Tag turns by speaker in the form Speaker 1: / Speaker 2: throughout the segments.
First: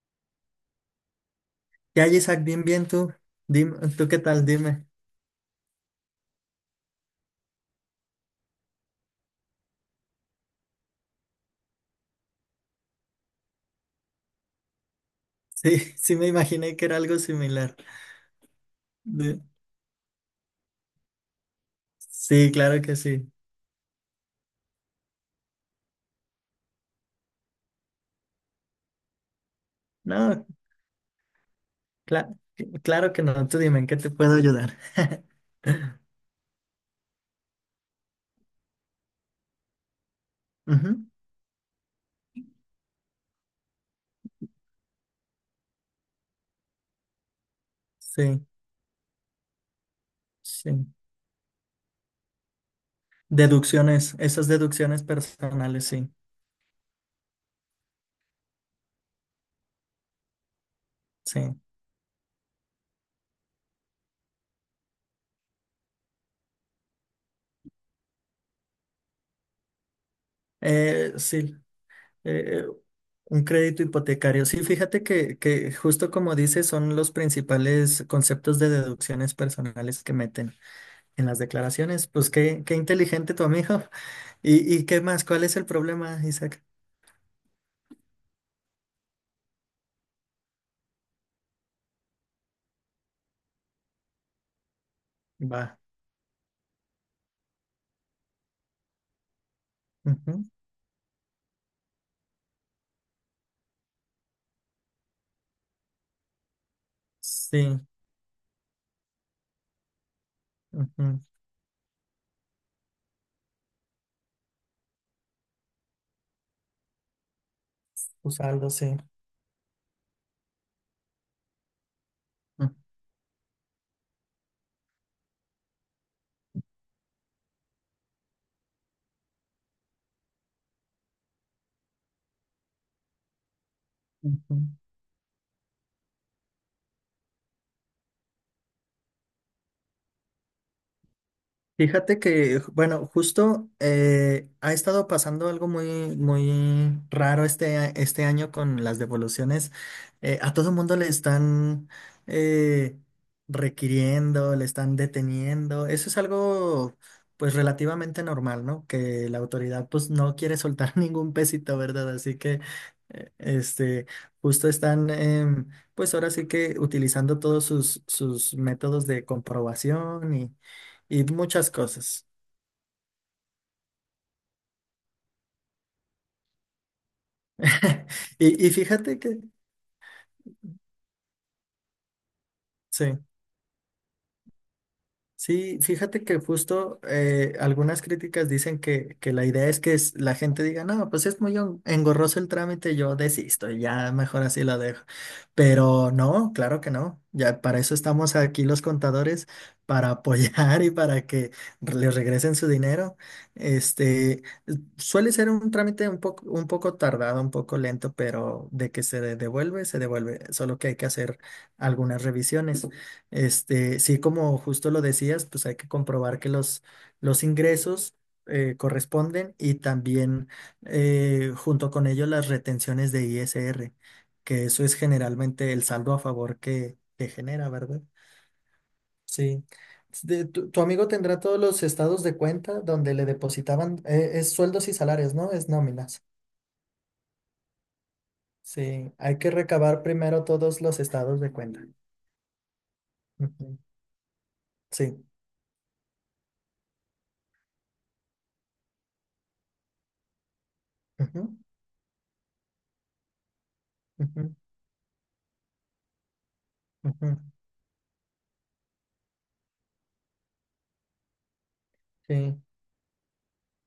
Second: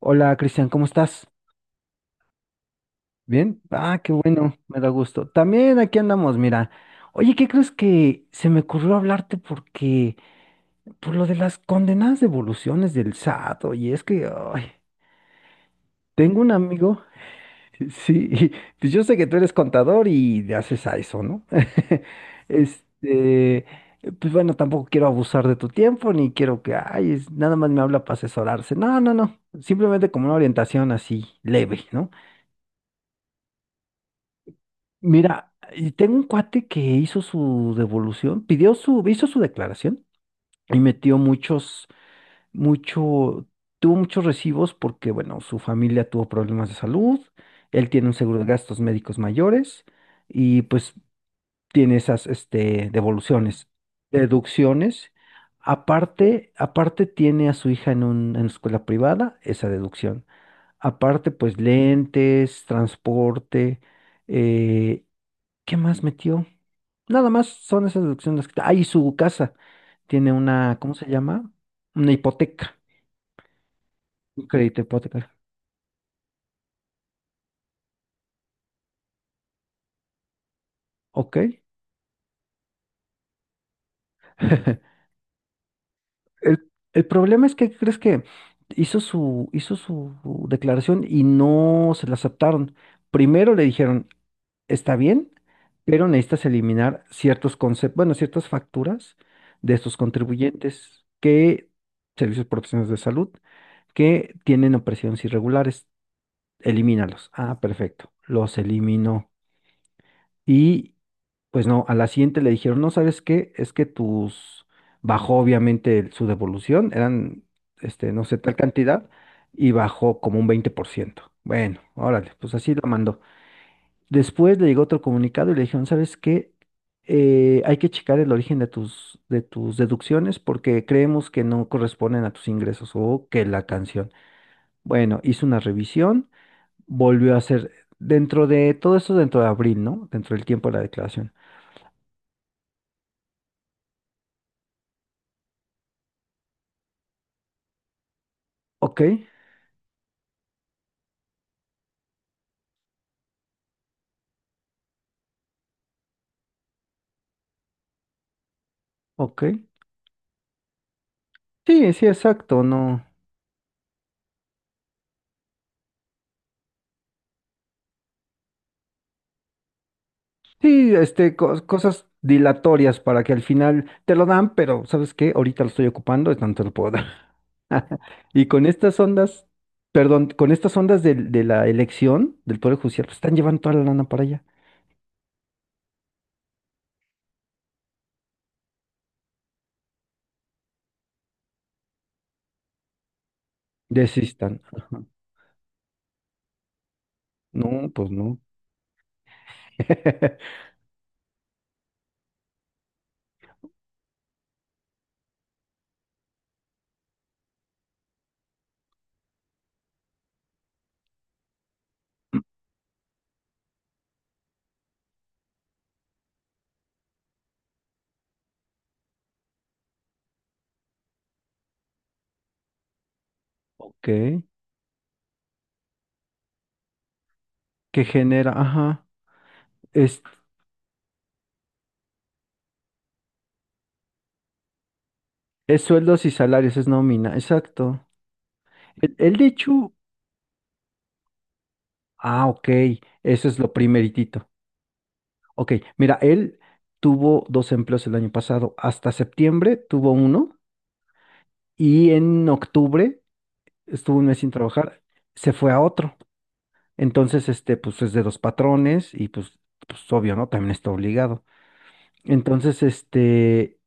Speaker 1: Hola Cristian, ¿cómo estás?
Speaker 2: Ya, Isaac, bien, bien tú.
Speaker 1: ¿Bien?
Speaker 2: Dime,
Speaker 1: Ah,
Speaker 2: ¿tú
Speaker 1: qué
Speaker 2: qué tal?
Speaker 1: bueno, me
Speaker 2: Dime.
Speaker 1: da gusto. También aquí andamos, mira. Oye, ¿qué crees que se me ocurrió hablarte porque por lo de las condenadas devoluciones del SAT? Oye, es que ay,
Speaker 2: Sí, sí me
Speaker 1: tengo un
Speaker 2: imaginé que era
Speaker 1: amigo,
Speaker 2: algo similar.
Speaker 1: sí, y pues yo sé que tú
Speaker 2: De-
Speaker 1: eres contador y le haces a eso, ¿no?
Speaker 2: Sí, claro que sí.
Speaker 1: Este, pues bueno, tampoco quiero abusar de tu tiempo ni quiero que, ay, nada más me habla para asesorarse. No, no, no, simplemente como una
Speaker 2: No,
Speaker 1: orientación así leve, ¿no?
Speaker 2: cla- claro que no. Tú dime, ¿en qué te puedo ayudar?
Speaker 1: Mira, y tengo un cuate que hizo su devolución, hizo su declaración y
Speaker 2: Ujú.
Speaker 1: mucho, tuvo muchos recibos porque, bueno, su familia tuvo problemas de salud, él tiene un seguro de
Speaker 2: Sí,
Speaker 1: gastos médicos mayores y
Speaker 2: sí.
Speaker 1: pues tiene esas
Speaker 2: Deducciones, esas deducciones
Speaker 1: deducciones.
Speaker 2: personales, sí,
Speaker 1: Aparte tiene a su hija en en escuela privada, esa deducción. Aparte,
Speaker 2: sí.
Speaker 1: pues lentes, transporte. eh, ¿Qué más metió? Nada más son esas deducciones. Ah, y su casa tiene una, ¿cómo se llama?
Speaker 2: Sí,
Speaker 1: Una
Speaker 2: eh,
Speaker 1: hipoteca,
Speaker 2: un crédito hipotecario.
Speaker 1: un
Speaker 2: Sí,
Speaker 1: crédito
Speaker 2: fíjate
Speaker 1: hipotecario.
Speaker 2: que justo como dices, son los principales conceptos de deducciones personales que meten en
Speaker 1: Ok.
Speaker 2: las declaraciones. Pues qué inteligente tu amigo. ¿Y qué más? ¿Cuál es el problema, Isaac?
Speaker 1: El problema es que, ¿qué ¿crees que hizo su declaración y no se la aceptaron? Primero le dijeron, está bien,
Speaker 2: Va.
Speaker 1: pero necesitas eliminar ciertos conceptos, bueno, ciertas facturas de estos
Speaker 2: Ujú.
Speaker 1: contribuyentes que, servicios profesionales de salud, que tienen operaciones irregulares. Elimínalos. Ah,
Speaker 2: Sí.
Speaker 1: perfecto. Los eliminó. Y
Speaker 2: Ujú.
Speaker 1: pues no, a la siguiente le dijeron, no, ¿sabes qué? Es que bajó obviamente su devolución, eran, no sé, tal
Speaker 2: Usaldo, sí.
Speaker 1: cantidad, y bajó como un 20%. Bueno, órale, pues así lo mandó. Después le llegó otro comunicado y le dijeron, ¿sabes qué? Hay que checar el origen de tus deducciones porque creemos que no corresponden a tus ingresos o que la canción.
Speaker 2: Ujú.
Speaker 1: Bueno, hizo una revisión, volvió a ser dentro de todo eso, dentro de abril, ¿no? Dentro del tiempo de la declaración.
Speaker 2: Fíjate que, bueno, justo ha estado pasando algo muy, muy raro este año con las
Speaker 1: Ok,
Speaker 2: devoluciones. A todo mundo le están eh, requiriendo, le están deteniendo. Eso es algo, pues, relativamente normal, ¿no? Que la
Speaker 1: ok.
Speaker 2: autoridad, pues, no quiere soltar ningún pesito,
Speaker 1: Sí, sí,
Speaker 2: ¿verdad? Así que,
Speaker 1: exacto, no.
Speaker 2: eh, este, justo están pues ahora sí que utilizando todos sus métodos de comprobación
Speaker 1: Sí,
Speaker 2: y muchas
Speaker 1: cosas
Speaker 2: cosas.
Speaker 1: dilatorias para que al final te lo dan, pero ¿sabes qué? Ahorita lo estoy ocupando, entonces no te lo puedo dar. Y con
Speaker 2: Y
Speaker 1: estas
Speaker 2: fíjate que,
Speaker 1: ondas, perdón, con estas ondas de la elección del Poder Judicial, pues
Speaker 2: sí,
Speaker 1: están llevando toda la lana para allá.
Speaker 2: sí, fíjate que justo algunas críticas dicen que la idea es que la gente diga, no, pues es muy engorroso el trámite, yo desisto, y ya mejor
Speaker 1: Desistan.
Speaker 2: así lo
Speaker 1: Ajá.
Speaker 2: dejo. Pero no, claro que no, ya para
Speaker 1: No,
Speaker 2: eso
Speaker 1: pues
Speaker 2: estamos
Speaker 1: no.
Speaker 2: aquí los contadores, para apoyar y para que les regresen su dinero. Este, suele ser un trámite un poco tardado, un poco lento, pero de que se devuelve, solo que hay que hacer algunas revisiones. Este, sí, como justo lo decías, pues hay que comprobar que los ingresos corresponden y también junto con ello las retenciones de ISR,
Speaker 1: Ok.
Speaker 2: que eso es generalmente el saldo a favor que genera, ¿verdad?
Speaker 1: Que genera, ajá.
Speaker 2: Sí. Tu amigo tendrá todos los estados de cuenta donde le depositaban, es sueldos y salarios, ¿no? Es
Speaker 1: Es
Speaker 2: nóminas.
Speaker 1: sueldos y salarios, es nómina, exacto.
Speaker 2: Sí,
Speaker 1: El
Speaker 2: hay que
Speaker 1: de Chu,
Speaker 2: recabar primero todos los estados de cuenta.
Speaker 1: ah, ok, eso es lo
Speaker 2: Ujú.
Speaker 1: primeritito.
Speaker 2: Sí.
Speaker 1: Ok, mira, él tuvo dos empleos el año pasado, hasta septiembre tuvo uno
Speaker 2: Ujú,
Speaker 1: y en octubre estuvo un mes sin
Speaker 2: ujú,
Speaker 1: trabajar, se fue a otro.
Speaker 2: ujú.
Speaker 1: Entonces, pues es de dos patrones y pues obvio, ¿no? También está obligado.
Speaker 2: Sí.
Speaker 1: Entonces,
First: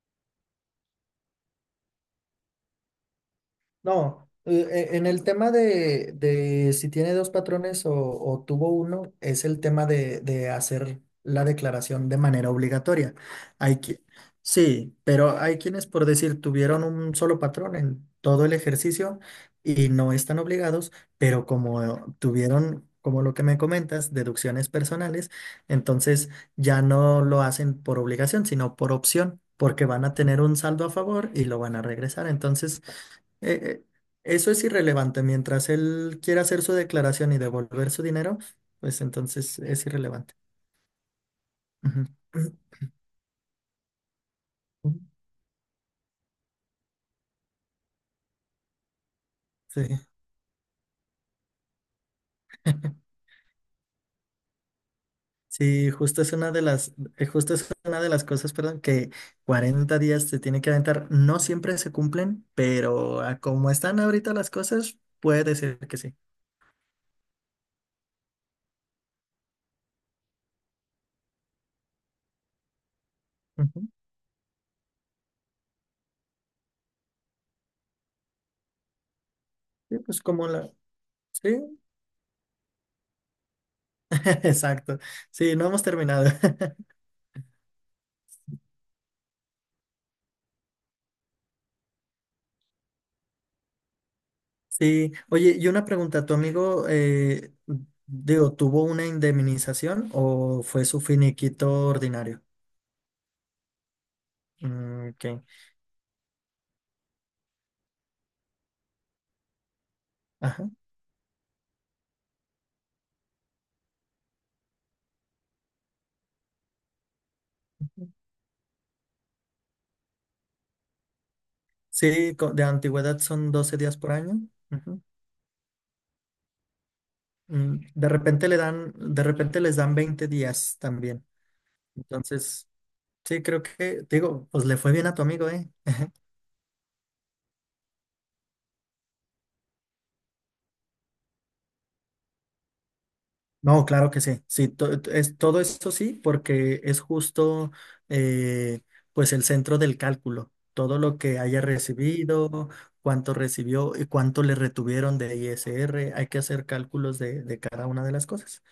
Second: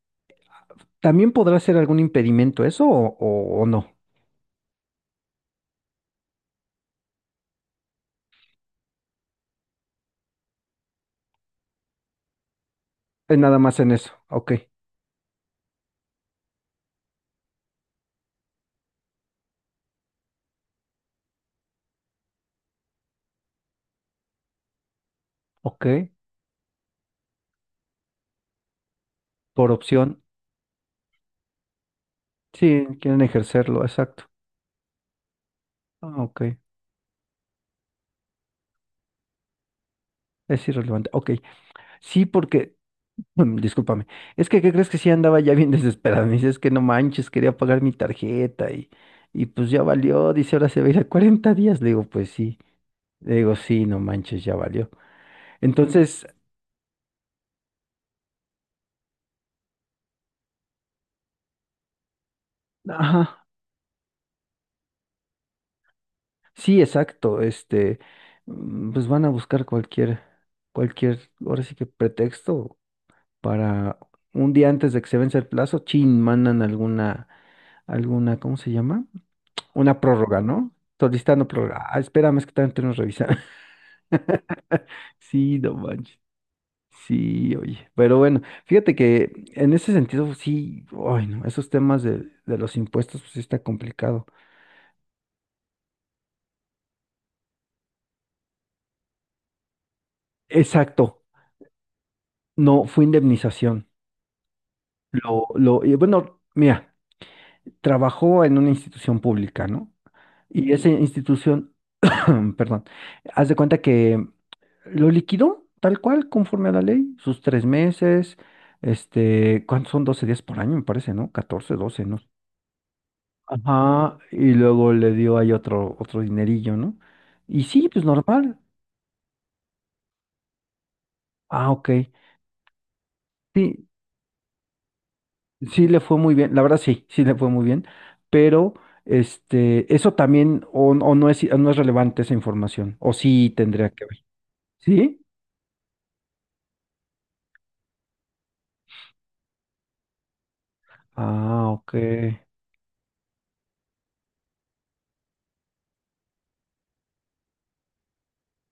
Speaker 1: ¿también podrá ser algún impedimento eso o no?
Speaker 2: No, en el tema de si tiene dos patrones o tuvo uno, es el tema de hacer la declaración de manera obligatoria.
Speaker 1: Es nada
Speaker 2: Hay
Speaker 1: más en
Speaker 2: que,
Speaker 1: eso, ok,
Speaker 2: sí, pero hay quienes, por decir, tuvieron un solo patrón en todo el ejercicio y no están obligados, pero como tuvieron, como lo que me comentas, deducciones personales,
Speaker 1: ok,
Speaker 2: entonces ya no lo hacen por obligación, sino por opción,
Speaker 1: por
Speaker 2: porque van a
Speaker 1: opción.
Speaker 2: tener un saldo a favor y lo van a regresar. Entonces...
Speaker 1: Sí, quieren
Speaker 2: Eh,
Speaker 1: ejercerlo,
Speaker 2: eh,
Speaker 1: exacto.
Speaker 2: eso es irrelevante. Mientras él
Speaker 1: Ah, ok.
Speaker 2: quiera hacer su declaración y devolver su dinero, pues entonces es irrelevante.
Speaker 1: Es irrelevante. Ok.
Speaker 2: Ujú.
Speaker 1: Sí, porque, discúlpame. Es que, ¿qué crees que
Speaker 2: Ujú.
Speaker 1: sí andaba ya bien desesperado? Me dice, es que no manches, quería pagar mi tarjeta y pues
Speaker 2: Sí.
Speaker 1: ya valió. Dice, ahora se va a ir a 40 días. Le digo, pues sí. Le digo, sí, no manches, ya valió.
Speaker 2: Sí, justo
Speaker 1: Entonces,
Speaker 2: es una de justo es una de las cosas, perdón, que 40 días se tiene que aventar. No siempre se cumplen, pero
Speaker 1: ajá,
Speaker 2: a como están ahorita las cosas, puede ser que sí.
Speaker 1: sí, exacto. Pues van a buscar cualquier, ahora sí que pretexto
Speaker 2: Ujú.
Speaker 1: para un día antes de que se vence el plazo, chin, mandan alguna, ¿cómo se llama?
Speaker 2: Sí,
Speaker 1: Una
Speaker 2: pues
Speaker 1: prórroga,
Speaker 2: como la...
Speaker 1: ¿no? Solicitando
Speaker 2: Sí,
Speaker 1: prórroga. Ah, espérame, es que también tenemos que revisar.
Speaker 2: exacto. Sí,
Speaker 1: Sí,
Speaker 2: no
Speaker 1: no
Speaker 2: hemos
Speaker 1: manches.
Speaker 2: terminado.
Speaker 1: Sí, oye. Pero bueno, fíjate que en ese sentido, sí, ay, no, esos temas de los impuestos, pues sí está complicado.
Speaker 2: Sí, oye, y una pregunta, ¿tu amigo, digo, tuvo una indemnización o fue su
Speaker 1: Exacto,
Speaker 2: finiquito ordinario?
Speaker 1: no, fue indemnización.
Speaker 2: Mm, ok,
Speaker 1: Y bueno, mira, trabajó en una institución pública, ¿no?
Speaker 2: ajá.
Speaker 1: Y esa institución perdón. Haz de cuenta que lo liquidó tal cual, conforme a la ley, sus 3 meses, ¿cuántos son? 12 días por año, me parece, ¿no? 14, 12, ¿no?
Speaker 2: Sí, de antigüedad son 12 días por
Speaker 1: Ajá,
Speaker 2: año.
Speaker 1: y luego
Speaker 2: Ujú.
Speaker 1: le dio ahí otro dinerillo, ¿no? Y
Speaker 2: Mm.
Speaker 1: sí, pues
Speaker 2: De repente
Speaker 1: normal.
Speaker 2: le dan, de repente les dan 20 días también.
Speaker 1: Ah, ok.
Speaker 2: Entonces, sí, creo
Speaker 1: Sí,
Speaker 2: que, digo, pues le fue bien a tu amigo, ¿eh?
Speaker 1: sí le fue muy bien, la verdad sí le fue muy bien, pero eso también, o no es relevante esa información, o sí
Speaker 2: No,
Speaker 1: tendría que
Speaker 2: claro que
Speaker 1: ver.
Speaker 2: sí. Sí,
Speaker 1: ¿Sí?
Speaker 2: todo eso sí, porque es justo eh, pues el centro del cálculo. Todo lo que haya
Speaker 1: Ah, ok.
Speaker 2: recibido, cuánto recibió y cuánto le retuvieron de ISR, hay que hacer cálculos de cada una de las cosas.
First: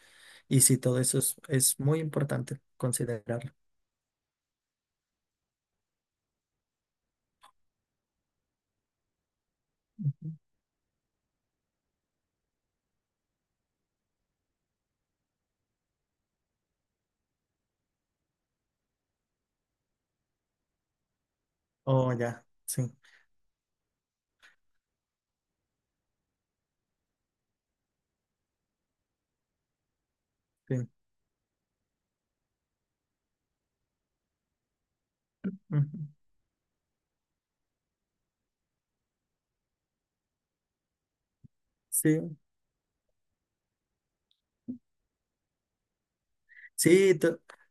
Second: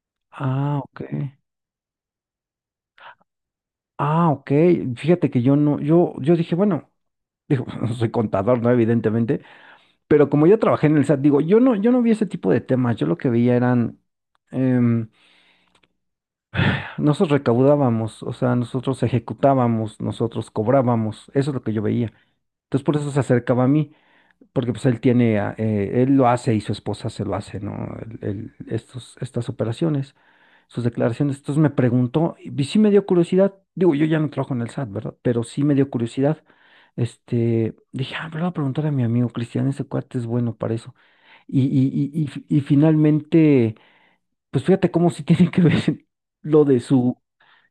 Speaker 2: Y sí,
Speaker 1: Ah,
Speaker 2: todo
Speaker 1: ok.
Speaker 2: eso es muy importante considerarlo.
Speaker 1: Ah, ok. Fíjate que yo no, yo dije, bueno, digo, no soy contador, ¿no? Evidentemente, pero
Speaker 2: Ujú.
Speaker 1: como yo trabajé en el SAT, digo, yo no vi ese tipo de temas. Yo lo que veía eran, em, nosotros recaudábamos, o sea, nosotros ejecutábamos, nosotros cobrábamos. Eso es lo que yo veía.
Speaker 2: Oh, ya,
Speaker 1: Entonces,
Speaker 2: sí,
Speaker 1: por eso se acercaba a mí porque pues él tiene, él lo hace y su esposa se lo hace, ¿no? Estas operaciones, sus
Speaker 2: sí.
Speaker 1: declaraciones. Entonces me preguntó, y sí me dio curiosidad, digo, yo ya no trabajo en el SAT, ¿verdad? Pero sí me dio
Speaker 2: Ujú.
Speaker 1: curiosidad. Dije, ah, me lo voy a preguntar a mi amigo Cristian, ese cuate es bueno para eso. Y, y, y, y,
Speaker 2: Sí,
Speaker 1: fi- y finalmente, pues fíjate cómo sí tiene que ver lo de su,
Speaker 2: sí.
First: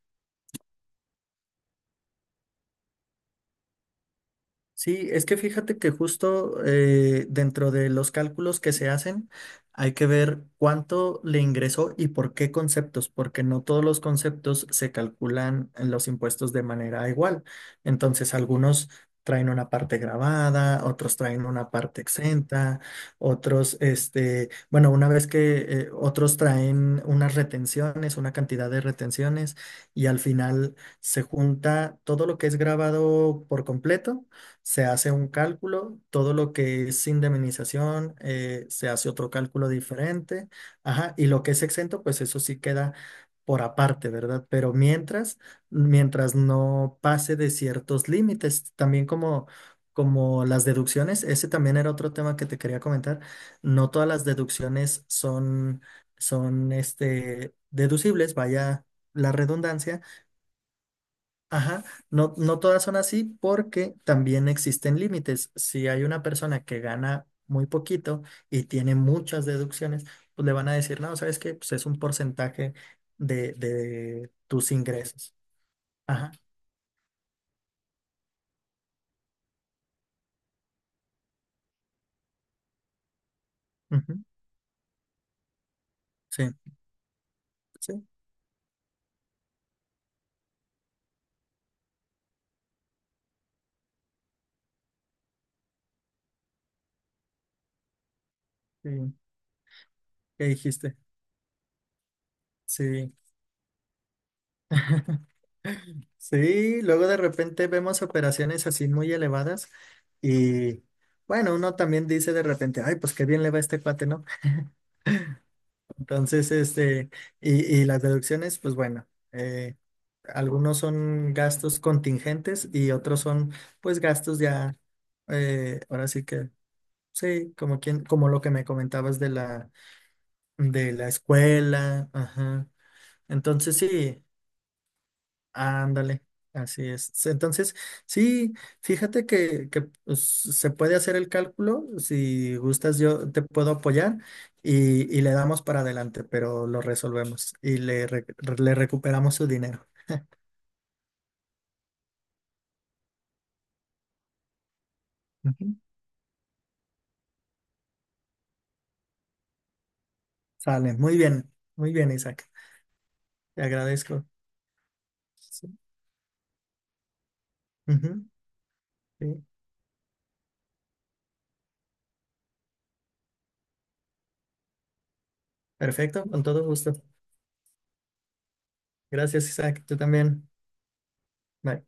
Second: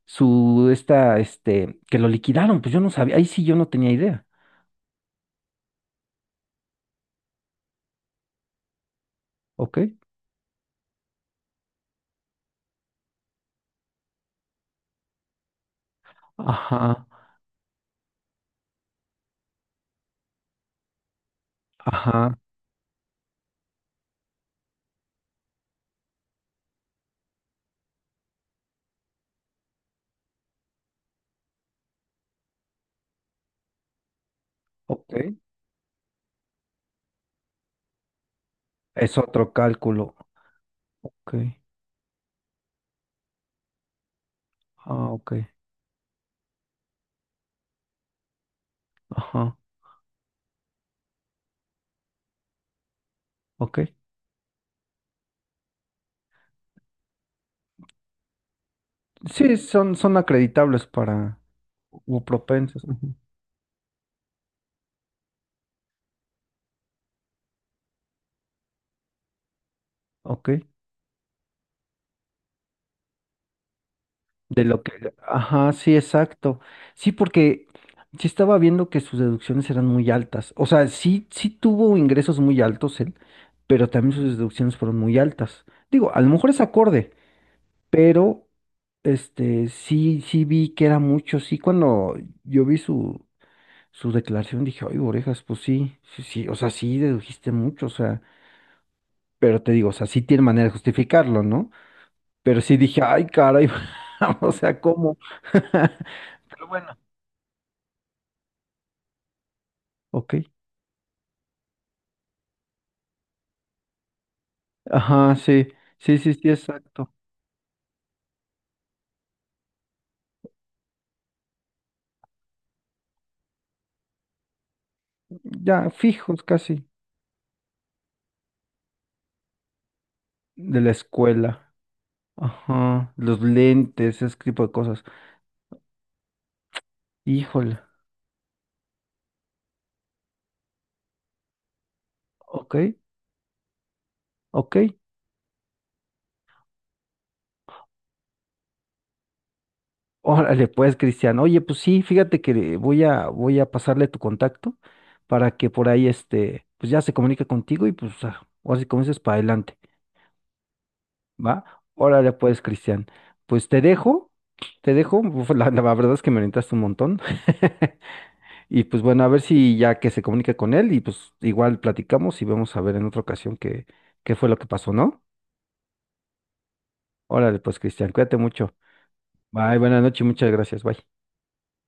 Speaker 1: su, esta, este, que lo liquidaron, pues yo no sabía, ahí sí yo no tenía idea,
Speaker 2: Sí, es que fíjate que justo dentro de los cálculos que se hacen
Speaker 1: ¿ok?
Speaker 2: hay que ver cuánto le ingresó y por qué conceptos, porque no todos los conceptos se calculan en los impuestos de
Speaker 1: Ajá,
Speaker 2: manera igual. Entonces, algunos traen una parte grabada, otros traen una parte
Speaker 1: ajá,
Speaker 2: exenta, otros, este, bueno, una vez que otros traen unas retenciones, una cantidad de retenciones y al final se junta todo lo que es grabado por completo se hace
Speaker 1: ok.
Speaker 2: un cálculo, todo lo que es indemnización, se hace
Speaker 1: Es
Speaker 2: otro
Speaker 1: otro
Speaker 2: cálculo
Speaker 1: cálculo.
Speaker 2: diferente, ajá, y lo que
Speaker 1: Ok.
Speaker 2: es exento, pues eso sí queda por aparte, ¿verdad? Pero
Speaker 1: Ah, ok.
Speaker 2: mientras no pase de ciertos límites, también como,
Speaker 1: Ajá.
Speaker 2: como las deducciones, ese también era otro tema que te quería comentar,
Speaker 1: Ok.
Speaker 2: no todas las deducciones son, son deducibles, vaya la
Speaker 1: Sí, son,
Speaker 2: redundancia.
Speaker 1: son acreditables para
Speaker 2: Ajá,
Speaker 1: u
Speaker 2: no, no
Speaker 1: propensos.
Speaker 2: todas son
Speaker 1: Ujú,
Speaker 2: así porque también existen límites. Si hay una persona que gana muy poquito y tiene muchas deducciones, pues
Speaker 1: ok.
Speaker 2: le van a decir, no, ¿sabes que? Pues es un porcentaje de
Speaker 1: De
Speaker 2: tus
Speaker 1: lo que.
Speaker 2: ingresos.
Speaker 1: Ajá, sí,
Speaker 2: Ajá.
Speaker 1: exacto. Sí, porque sí estaba viendo que sus deducciones eran muy altas. O sea, sí, sí tuvo ingresos muy altos él, pero también
Speaker 2: Ujú.
Speaker 1: sus deducciones fueron muy altas. Digo, a lo
Speaker 2: Sí,
Speaker 1: mejor es acorde,
Speaker 2: sí,
Speaker 1: pero sí, sí vi que era mucho. Sí, cuando yo vi su declaración dije, ay, orejas, pues sí, sí, sí, o sea, sí dedujiste mucho, o sea,
Speaker 2: sí.
Speaker 1: pero te digo, o sea, sí tiene
Speaker 2: ¿Qué
Speaker 1: manera de
Speaker 2: dijiste?
Speaker 1: justificarlo, ¿no? Pero sí dije,
Speaker 2: Sí.
Speaker 1: ay, caray, o sea, ¿cómo? Pero
Speaker 2: Sí,
Speaker 1: bueno,
Speaker 2: luego de repente vemos operaciones así muy elevadas
Speaker 1: ok.
Speaker 2: y bueno, uno también dice de repente, ay, pues qué bien le va a este cuate, ¿no?
Speaker 1: Ajá, sí, sí, sí, sí,
Speaker 2: Entonces,
Speaker 1: exacto.
Speaker 2: y las deducciones, pues bueno, algunos son gastos contingentes y otros son pues gastos ya,
Speaker 1: Ya,
Speaker 2: ahora sí
Speaker 1: fijos
Speaker 2: que,
Speaker 1: casi,
Speaker 2: sí, como quien, como lo que me comentabas de la,
Speaker 1: de la
Speaker 2: de la
Speaker 1: escuela.
Speaker 2: escuela, ajá.
Speaker 1: Ajá, los
Speaker 2: Entonces
Speaker 1: lentes,
Speaker 2: sí,
Speaker 1: ese tipo de cosas.
Speaker 2: ándale, así es. Entonces,
Speaker 1: Híjole,
Speaker 2: sí, fíjate que, pues, se puede hacer el cálculo. Si
Speaker 1: ok,
Speaker 2: gustas, yo te puedo apoyar
Speaker 1: ok.
Speaker 2: y le damos para adelante, pero lo resolvemos y le recuperamos su dinero.
Speaker 1: Órale, pues, Cristian. Oye, pues sí, fíjate que voy a pasarle tu contacto para que
Speaker 2: Ujú.
Speaker 1: por ahí pues ya se comunique contigo y pues ah, ahora sí como dices, para adelante,
Speaker 2: Sale,
Speaker 1: ¿va?
Speaker 2: muy bien,
Speaker 1: Órale,
Speaker 2: Isaac.
Speaker 1: pues, Cristian.
Speaker 2: Te
Speaker 1: Pues te
Speaker 2: agradezco.
Speaker 1: dejo, te dejo. Uf, La,
Speaker 2: Sí.
Speaker 1: la verdad es que me orientaste un montón.
Speaker 2: Ujú,
Speaker 1: Y pues bueno, a ver
Speaker 2: sí.
Speaker 1: si ya que se comunique con él y pues igual platicamos y vemos a ver en otra ocasión qué, fue lo que pasó, ¿no?
Speaker 2: Perfecto, con todo gusto.
Speaker 1: Órale, pues, Cristian, cuídate mucho.
Speaker 2: Gracias,
Speaker 1: Bye,
Speaker 2: Isaac. Tú
Speaker 1: buenas noches,
Speaker 2: también.
Speaker 1: muchas gracias, bye.
Speaker 2: Bye.